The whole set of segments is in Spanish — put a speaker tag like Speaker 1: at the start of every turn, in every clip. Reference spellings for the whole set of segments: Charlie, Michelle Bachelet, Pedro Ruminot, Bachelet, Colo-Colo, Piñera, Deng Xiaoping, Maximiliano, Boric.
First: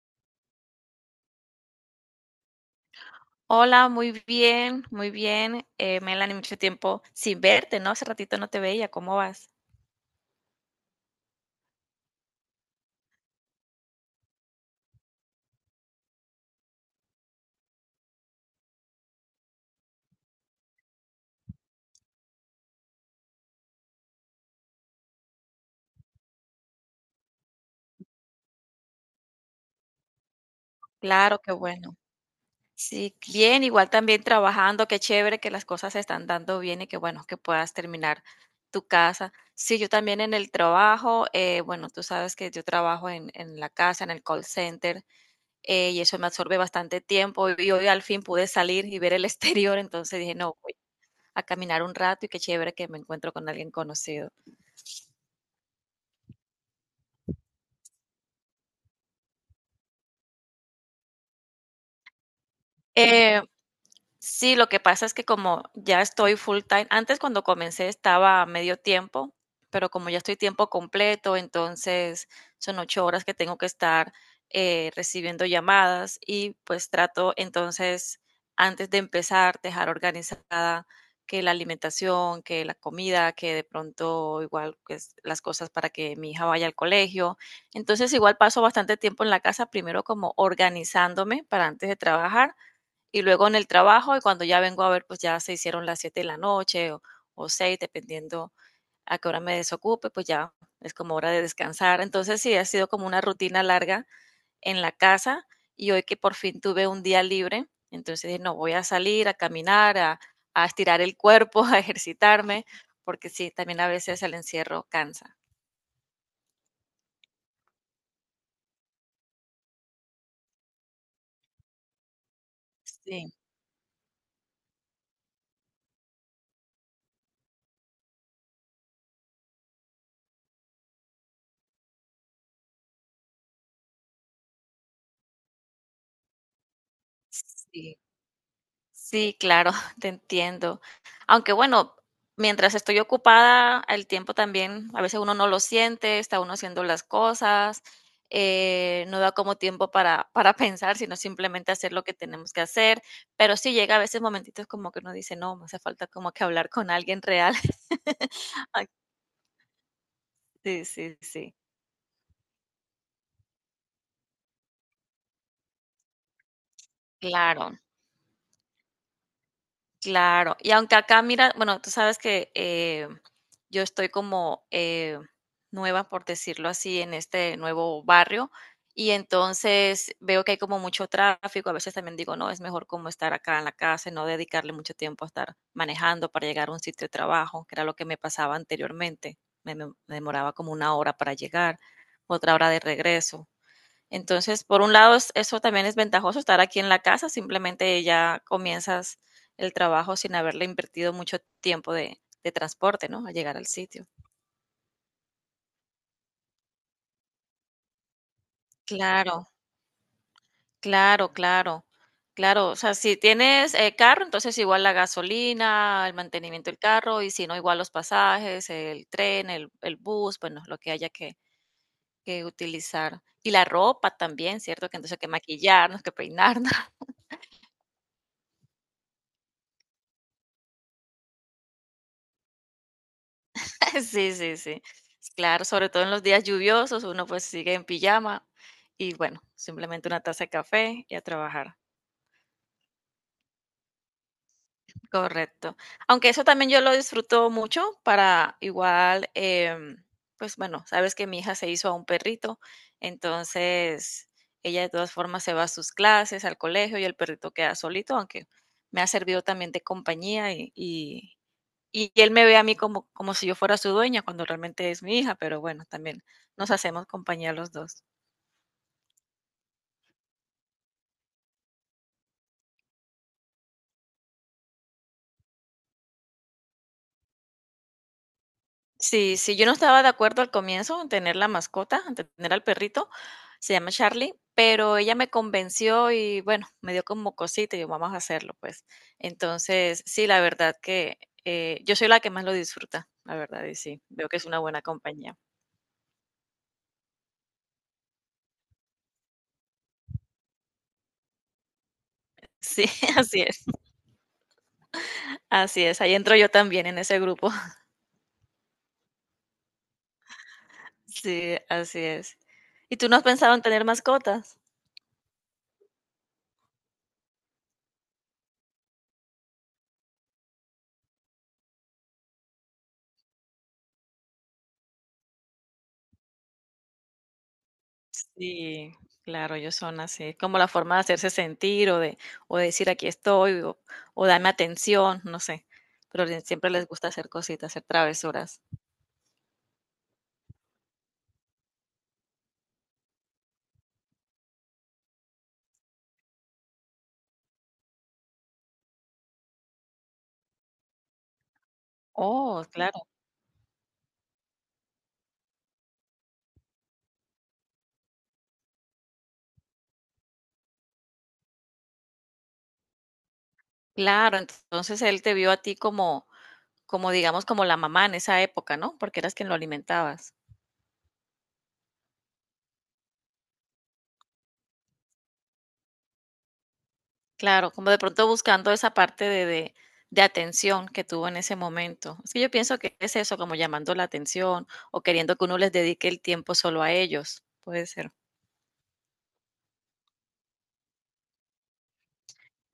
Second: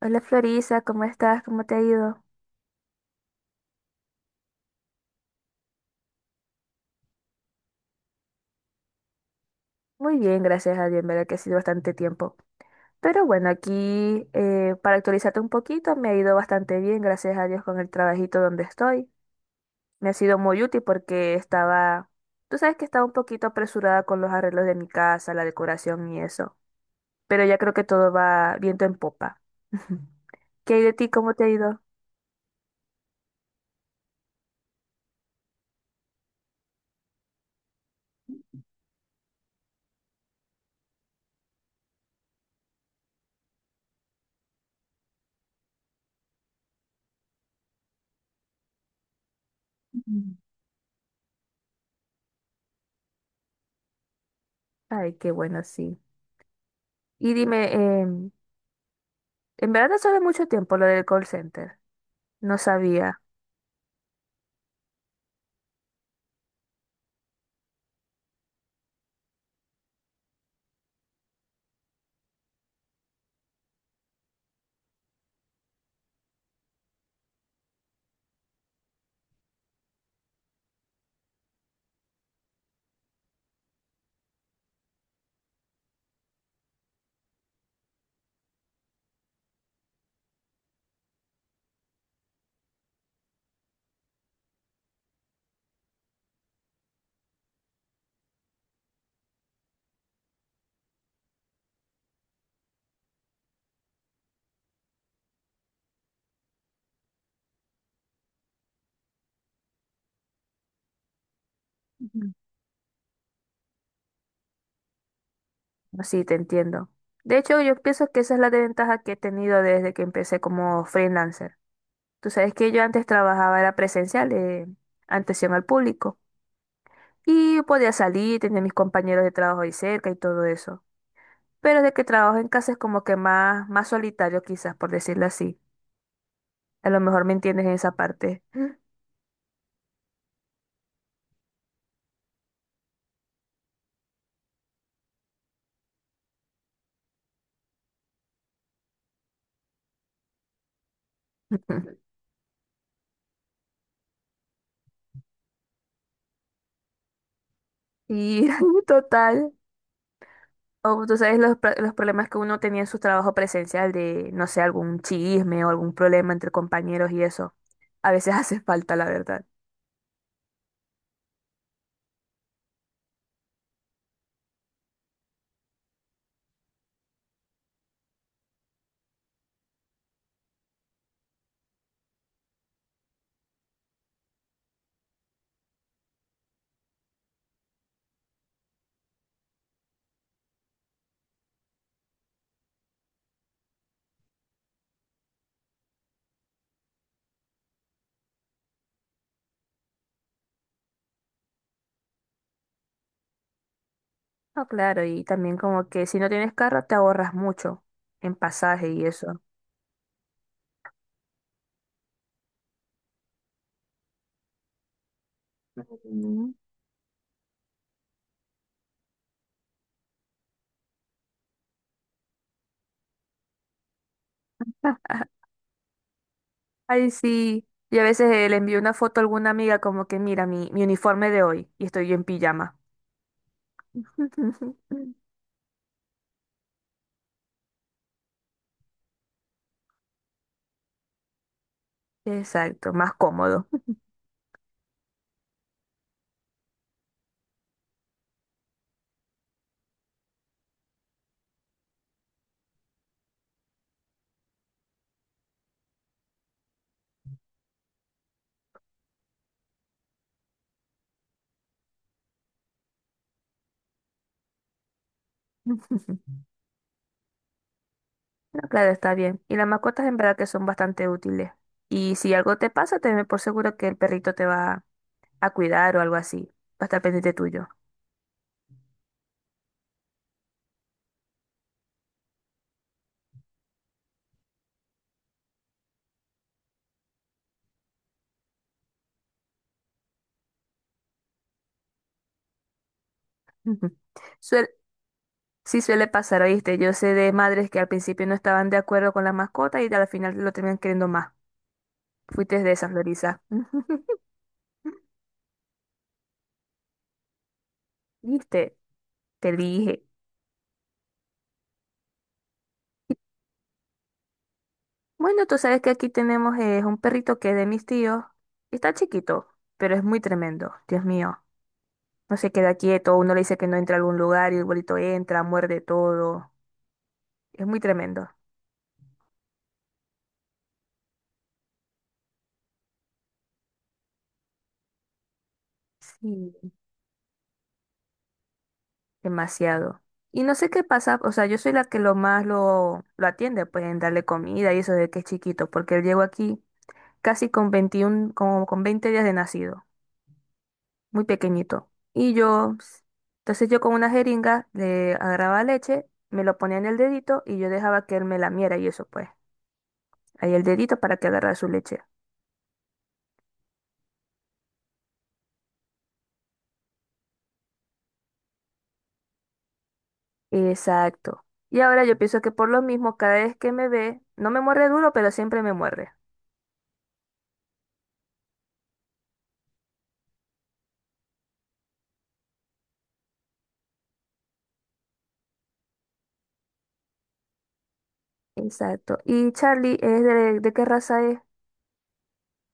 Speaker 1: Hola, Florisa, ¿cómo estás? ¿Cómo te ha ido?
Speaker 2: Hola, muy bien, muy bien. Melanie, mucho tiempo sin verte, ¿no? Hace ratito no te veía, ¿cómo vas?
Speaker 1: Muy bien, gracias a Dios, en verdad que ha sido bastante tiempo. Pero bueno, aquí para actualizarte un poquito, me ha ido bastante bien, gracias a Dios, con el trabajito donde estoy. Me ha sido muy útil porque estaba, tú sabes que estaba un poquito apresurada con los arreglos de mi casa, la decoración y eso. Pero ya creo que todo va viento en popa. ¿Qué hay de ti? ¿Cómo
Speaker 2: Claro,
Speaker 1: te ha
Speaker 2: qué
Speaker 1: ido?
Speaker 2: bueno. Sí, bien, igual también trabajando, qué chévere que las cosas se están dando bien y que bueno, que puedas terminar tu casa. Sí, yo también en el trabajo, bueno, tú sabes que yo trabajo en la casa, en el call center, y eso me absorbe bastante tiempo y hoy al fin pude salir y ver el exterior. Entonces dije,
Speaker 1: Mm.
Speaker 2: no, voy a caminar un rato y qué chévere que me encuentro con alguien conocido.
Speaker 1: Ay, qué bueno, sí. Y dime, en verdad no sabe mucho tiempo lo del call center. No sabía.
Speaker 2: Eh, Sí, lo que pasa es que como ya estoy full time, antes cuando comencé estaba a medio tiempo, pero como ya estoy tiempo completo, entonces son 8 horas que tengo que estar recibiendo llamadas, y pues trato entonces antes de empezar dejar organizada que la alimentación, que la comida, que de pronto igual pues, las cosas para que mi hija vaya al colegio. Entonces igual paso bastante tiempo en la casa, primero como organizándome para antes de trabajar y luego en el trabajo, y cuando ya vengo a ver, pues ya se hicieron las 7 de la noche o 6, dependiendo a qué hora me desocupe, pues ya es como hora de descansar. Entonces sí, ha sido como una rutina larga en la casa, y hoy que por fin tuve un día libre, entonces dije, no, voy a salir a caminar, a estirar el cuerpo, a
Speaker 1: Ujú.
Speaker 2: ejercitarme, porque sí, también a veces el encierro cansa.
Speaker 1: Sí, te entiendo. De hecho, yo pienso que esa es la desventaja que he tenido desde que empecé como freelancer. Tú sabes que yo antes
Speaker 2: Sí,
Speaker 1: trabajaba, era presencial, atención al público. Y podía salir, tenía mis compañeros de trabajo ahí cerca y todo eso. Pero desde que trabajo en casa es como que más, más solitario quizás, por decirlo así. A lo mejor me entiendes en esa
Speaker 2: sí.
Speaker 1: parte.
Speaker 2: Sí, claro, te entiendo. Aunque bueno, mientras estoy ocupada, el tiempo también, a veces uno no lo siente, está uno haciendo las cosas, no da como tiempo para, para pensar, sino simplemente hacer lo que tenemos que hacer. Pero sí llega a veces momentitos como que uno dice, no, me hace falta como que hablar con alguien real.
Speaker 1: Y
Speaker 2: Ay,
Speaker 1: total.
Speaker 2: sí,
Speaker 1: O tú
Speaker 2: sí,
Speaker 1: sabes
Speaker 2: sí.
Speaker 1: los, los problemas que uno tenía en su trabajo presencial de, no sé, algún chisme o algún problema entre compañeros y eso.
Speaker 2: Claro.
Speaker 1: A veces hace falta, la verdad.
Speaker 2: Claro, y aunque acá mira, bueno, tú sabes que yo estoy como nueva, por decirlo así, en este nuevo barrio, y entonces veo que hay como mucho tráfico. A veces también digo, no, es mejor como estar acá en la casa y no dedicarle mucho tiempo a estar manejando para llegar a un sitio de trabajo, que era lo que me pasaba anteriormente. Me demoraba como una hora para llegar, otra hora de regreso. Entonces, por un lado, eso también es ventajoso estar aquí en la casa, simplemente ya comienzas el trabajo sin haberle invertido mucho tiempo de transporte, ¿no? A llegar al sitio.
Speaker 1: No, claro, y también como que si no tienes carro te ahorras mucho en pasaje y
Speaker 2: Claro,
Speaker 1: eso.
Speaker 2: claro, claro, claro. O sea, si tienes carro, entonces igual la gasolina, el
Speaker 1: Mm.
Speaker 2: mantenimiento del carro, y si no, igual los pasajes, el tren, el bus, bueno, lo que haya que utilizar. Y la ropa también, ¿cierto? Que entonces hay que maquillarnos, que peinarnos.
Speaker 1: Ay, sí. Y a veces le envío una foto a alguna amiga como que mira mi, mi uniforme de hoy y estoy yo en pijama.
Speaker 2: Sí, sí, sí. Claro, sobre todo en los días lluviosos, uno, pues, sigue en pijama y, bueno, simplemente una taza de café y a trabajar.
Speaker 1: Exacto, más cómodo.
Speaker 2: Correcto. Aunque eso también yo lo disfruto mucho para igual, pues, bueno, sabes que mi hija se hizo a un perrito, entonces ella de todas formas se va a sus clases, al colegio, y el perrito queda solito, aunque me ha servido también de compañía. Y él me ve a mí como, como si yo fuera su dueña, cuando realmente es mi hija, pero bueno, también nos hacemos compañía los dos.
Speaker 1: No, claro, está bien. Y las mascotas en verdad que son bastante útiles. Y si algo te pasa, tenme por seguro que el perrito te va a cuidar o algo así. Va a estar pendiente tuyo.
Speaker 2: Sí, sí, yo no estaba de acuerdo al comienzo en tener la mascota, en tener al perrito, se llama Charlie, pero ella me convenció y bueno, me dio como cosita y yo, vamos a hacerlo, pues. Entonces, sí, la verdad que yo soy la que más lo disfruta, la verdad, y
Speaker 1: Ujú.
Speaker 2: sí, veo que es una
Speaker 1: Suel-
Speaker 2: buena compañía.
Speaker 1: sí suele pasar, ¿oíste? Yo sé de madres que al principio no estaban de acuerdo con la mascota y al final lo terminan queriendo más. Fuiste de
Speaker 2: Sí,
Speaker 1: esa, Florisa.
Speaker 2: así es,
Speaker 1: Ujú.
Speaker 2: así es, ahí entro yo también en ese grupo.
Speaker 1: ¿Viste? Te dije.
Speaker 2: Sí, así es. ¿Y tú no has pensado en tener mascotas?
Speaker 1: Bueno, tú sabes que aquí tenemos un perrito que es de mis tíos. Está chiquito, pero es muy tremendo. Dios mío. No se queda quieto, uno le dice que no entra a algún lugar y el bolito entra, muerde todo. Es muy tremendo.
Speaker 2: Sí, claro, ellos son así, es como la forma de hacerse sentir o de decir aquí estoy o dame atención, no sé, pero le
Speaker 1: Sí,
Speaker 2: siempre les gusta hacer cositas, hacer travesuras.
Speaker 1: demasiado. Y no sé qué pasa, o sea, yo soy la que lo más lo atiende, pues en darle comida y eso de que es chiquito, porque él llegó aquí casi con 21 como con 20 días de nacido, muy pequeñito. Y
Speaker 2: Oh,
Speaker 1: yo,
Speaker 2: claro,
Speaker 1: ps, entonces yo con una jeringa le agarraba leche, me lo ponía en el dedito y yo dejaba que él me lamiera y eso pues, ahí el dedito para que agarrara su leche.
Speaker 2: claro, entonces él te vio a ti como como digamos, como la mamá en esa época, ¿no? Porque eras quien lo alimentabas.
Speaker 1: Exacto. Y ahora yo pienso que por lo mismo, cada vez que me ve, no me muerde duro, pero siempre me muerde.
Speaker 2: Claro, como de pronto buscando esa parte de atención que tuvo en ese momento. Es que yo pienso que es eso, como llamando la atención o queriendo que uno les dedique el tiempo solo a ellos, puede ser.
Speaker 1: Exacto. ¿Y Charlie es de qué raza es?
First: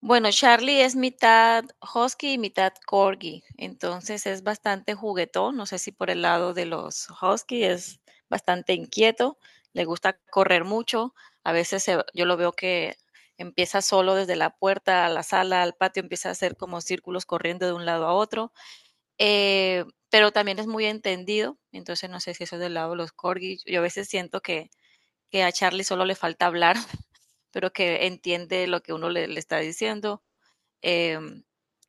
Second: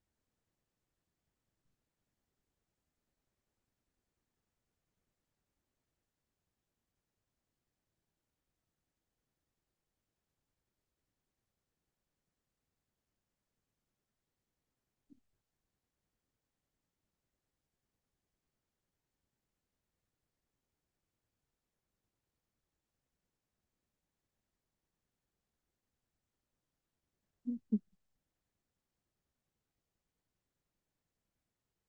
Speaker 2: Bueno, Charlie es mitad husky y mitad corgi, entonces es bastante juguetón, no sé si por el lado de los husky es bastante inquieto, le gusta correr mucho, a veces se yo lo veo que empieza solo desde la puerta a la sala, al patio, empieza a hacer como círculos corriendo de un lado a otro, eh, pero también es muy entendido, entonces no sé si eso es del lado de los corgis. Yo a veces siento que a Charlie solo le falta hablar, pero que entiende lo que uno le, le está diciendo. Eh,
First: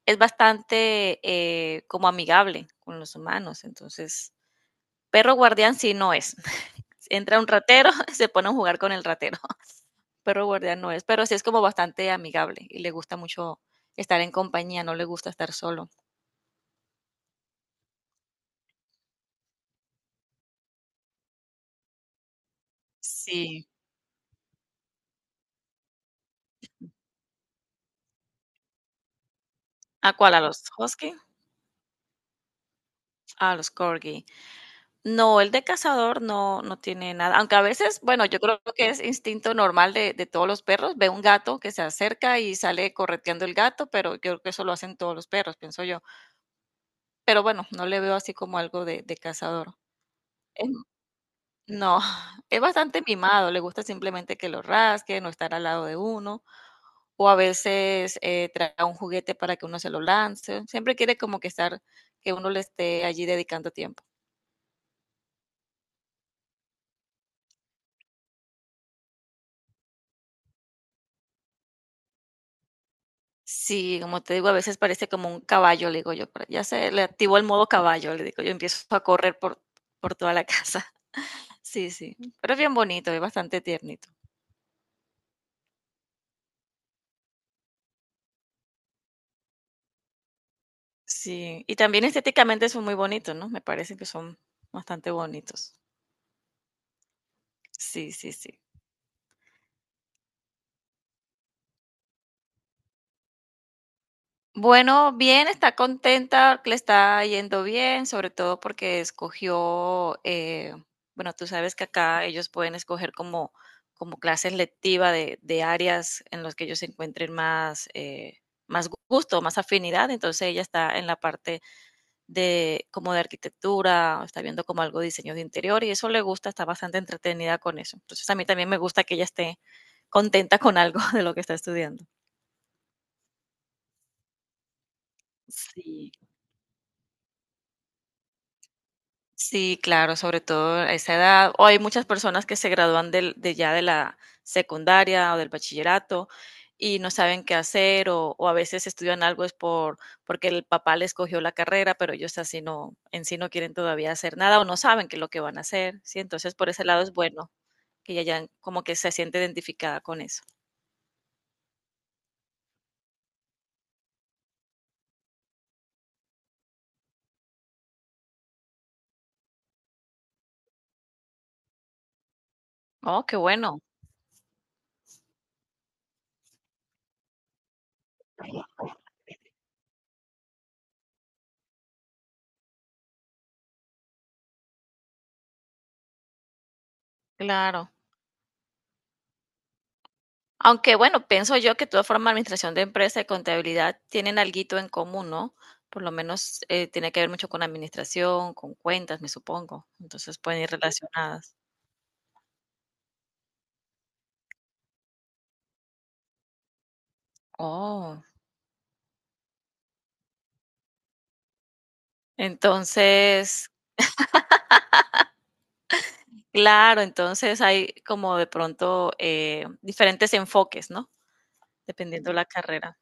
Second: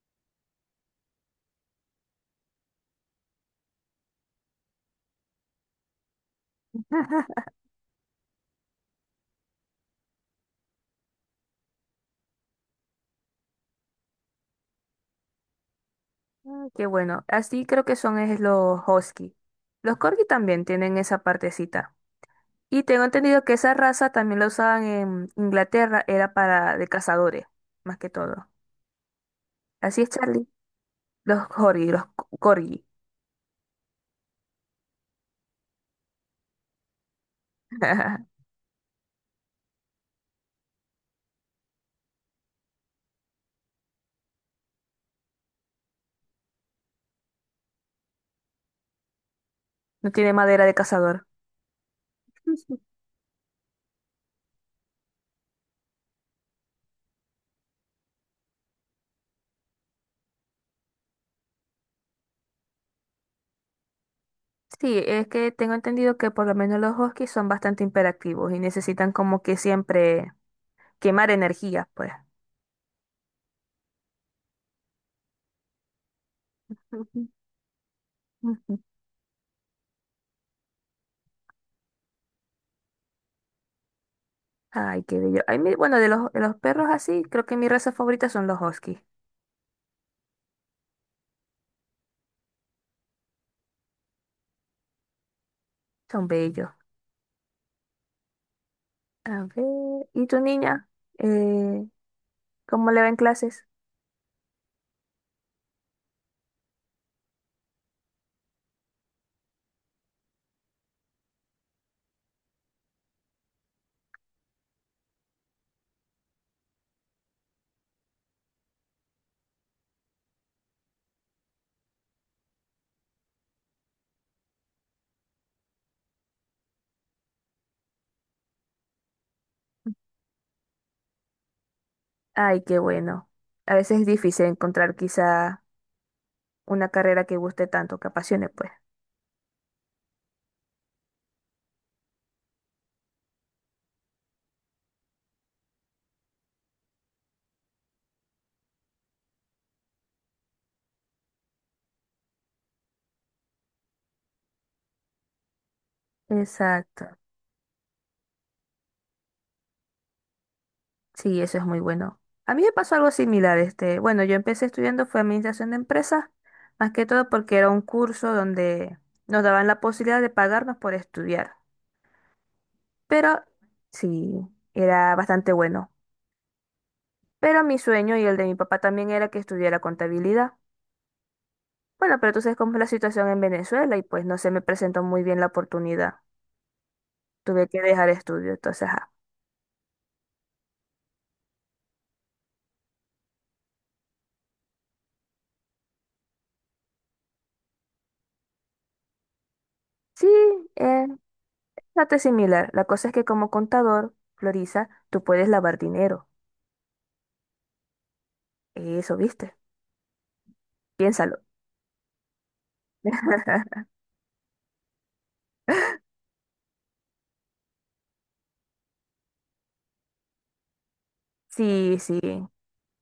Speaker 2: es bastante como amigable con los humanos, entonces perro guardián sí no es. Entra un ratero, se pone a jugar con el ratero. Perro guardián no es, pero sí es como bastante amigable y le gusta mucho estar en compañía, no le gusta estar solo.
Speaker 1: Mm, qué bueno. Así creo que son es los husky. Los corgi también tienen esa partecita. Y tengo entendido que
Speaker 2: Sí.
Speaker 1: esa raza también la usaban en Inglaterra, era para de cazadores, más que todo. Así es,
Speaker 2: ¿A cuál? ¿A
Speaker 1: Charlie.
Speaker 2: los husky?
Speaker 1: Los corgi, corgi.
Speaker 2: Ah, los corgi. No, el de cazador no, no tiene nada. Aunque a veces, bueno, yo creo que es instinto normal de todos los perros. Ve un gato que se acerca y sale correteando el gato, pero yo creo que eso lo hacen todos los perros, pienso yo. Pero bueno, no le veo así como algo de cazador.
Speaker 1: No tiene madera
Speaker 2: Es-
Speaker 1: de cazador.
Speaker 2: no, es bastante mimado. Le gusta simplemente que lo rasque no estar al lado de uno. O a veces trae un juguete para que uno se lo lance. Siempre quiere como que estar, que uno le esté allí dedicando tiempo.
Speaker 1: Sí, es que tengo entendido que por lo menos los huskies son bastante imperativos y necesitan como que siempre quemar energía, pues.
Speaker 2: Sí, como te digo, a veces parece como un caballo, le digo yo, pero ya se le
Speaker 1: Ujú,
Speaker 2: activó el modo caballo, le digo yo,
Speaker 1: ujú.
Speaker 2: empiezo a correr por, toda la casa. Sí, sí, pero es bien bonito, es bastante tiernito.
Speaker 1: Ay, qué bello. Ay, bueno, de los perros así, creo que mi raza favorita son los huskies.
Speaker 2: Sí, y también estéticamente son muy bonitos, ¿no? Me parece que son bastante bonitos.
Speaker 1: Son bellos.
Speaker 2: Sí, sí, sí.
Speaker 1: A ver, ¿y tu niña? Eh, ¿Cómo le va en clases?
Speaker 2: Bueno, bien, está contenta, le está yendo bien, sobre todo porque escogió, bueno, tú sabes que acá ellos pueden escoger como clases lectivas de áreas en las que ellos encuentren más, más gusto, más afinidad. Entonces ella está en la parte de como de arquitectura, está viendo como algo de diseño de interior y eso le gusta, está bastante entretenida con eso. Entonces a mí también me gusta que ella esté contenta con algo de lo que está estudiando.
Speaker 1: Ay, qué bueno. A veces es difícil encontrar quizá
Speaker 2: Sí.
Speaker 1: una carrera que guste tanto, que apasione, pues.
Speaker 2: Sí, claro, sobre todo a esa edad. O hay muchas personas que se gradúan de ya de la secundaria o del bachillerato, y no saben qué hacer o a veces estudian algo es porque el papá les cogió la carrera, pero ellos así no, en sí no quieren todavía hacer nada o no saben qué es lo que van a hacer, ¿sí? Entonces, por ese lado es
Speaker 1: Exacto.
Speaker 2: bueno que ella ya como que se siente identificada con eso.
Speaker 1: Sí, eso es muy bueno. A mí me pasó algo similar, este, bueno, yo empecé estudiando fue administración de empresas, más que todo porque era un curso donde nos daban la posibilidad de pagarnos por estudiar.
Speaker 2: Oh, qué
Speaker 1: Pero
Speaker 2: bueno,
Speaker 1: sí, era bastante bueno. Pero mi sueño y el de mi papá también era que estudiara contabilidad. Bueno, pero tú sabes cómo es la situación en Venezuela y pues no se me presentó muy bien la oportunidad. Tuve que
Speaker 2: claro.
Speaker 1: dejar estudio, entonces, ajá.
Speaker 2: Aunque bueno, pienso yo que de todas formas administración de empresa y contabilidad tienen alguito en común, ¿no? Por lo menos tiene que ver mucho con administración, con cuentas, me supongo.
Speaker 1: Sí,
Speaker 2: Entonces pueden ir
Speaker 1: eh,
Speaker 2: relacionadas.
Speaker 1: bastante similar. La cosa es que como contador, Florisa, tú puedes lavar dinero.
Speaker 2: Oh,
Speaker 1: Eso, ¿viste? Piénsalo.
Speaker 2: entonces, claro, entonces hay como de pronto diferentes enfoques, ¿no?
Speaker 1: Sí, sí.
Speaker 2: Dependiendo la carrera.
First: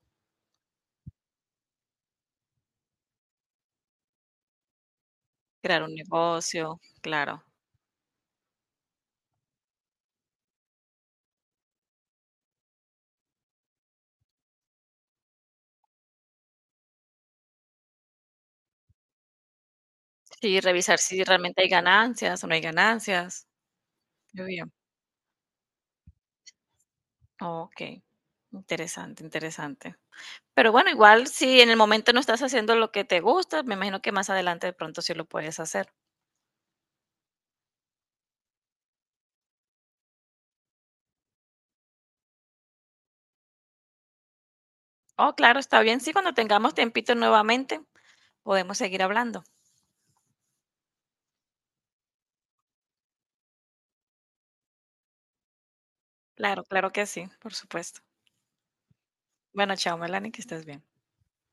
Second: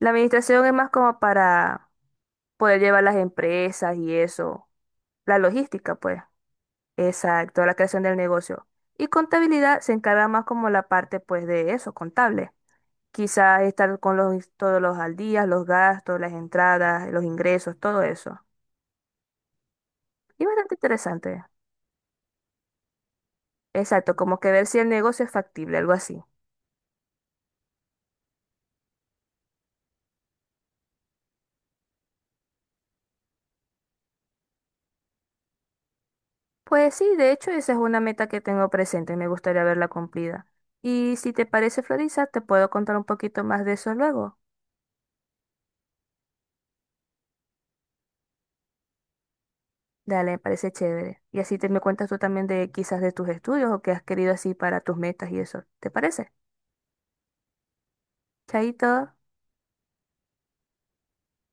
Speaker 1: La administración es más como para poder llevar las empresas y eso. La
Speaker 2: Crear
Speaker 1: logística,
Speaker 2: un
Speaker 1: pues.
Speaker 2: negocio, claro.
Speaker 1: Exacto, la creación del negocio. Y contabilidad se encarga más como la parte, pues, de eso, contable. Quizás estar con los, todos los al día, los gastos, las entradas, los ingresos, todo eso. Y
Speaker 2: Sí,
Speaker 1: bastante
Speaker 2: revisar si
Speaker 1: interesante.
Speaker 2: realmente hay ganancias o no hay ganancias.
Speaker 1: Exacto, como
Speaker 2: Muy
Speaker 1: que ver
Speaker 2: bien.
Speaker 1: si el negocio es factible, algo así.
Speaker 2: Ok, interesante, interesante. Pero bueno, igual si en el momento no estás haciendo lo que te gusta, me imagino que más adelante de pronto sí lo puedes hacer.
Speaker 1: Pues sí, de hecho esa es una meta que tengo presente y me gustaría verla cumplida. Y si te parece, Florisa, te puedo contar un poquito más de eso luego.
Speaker 2: Oh, claro, está bien. Sí, cuando tengamos tiempito nuevamente, podemos seguir hablando.
Speaker 1: Dale, me parece chévere. Y así te me cuentas tú también de quizás de tus estudios o qué has querido así para tus metas y eso. ¿Te parece?
Speaker 2: Claro, claro que sí, por supuesto.
Speaker 1: Chaito.
Speaker 2: Bueno, chao, Melanie, que estés bien.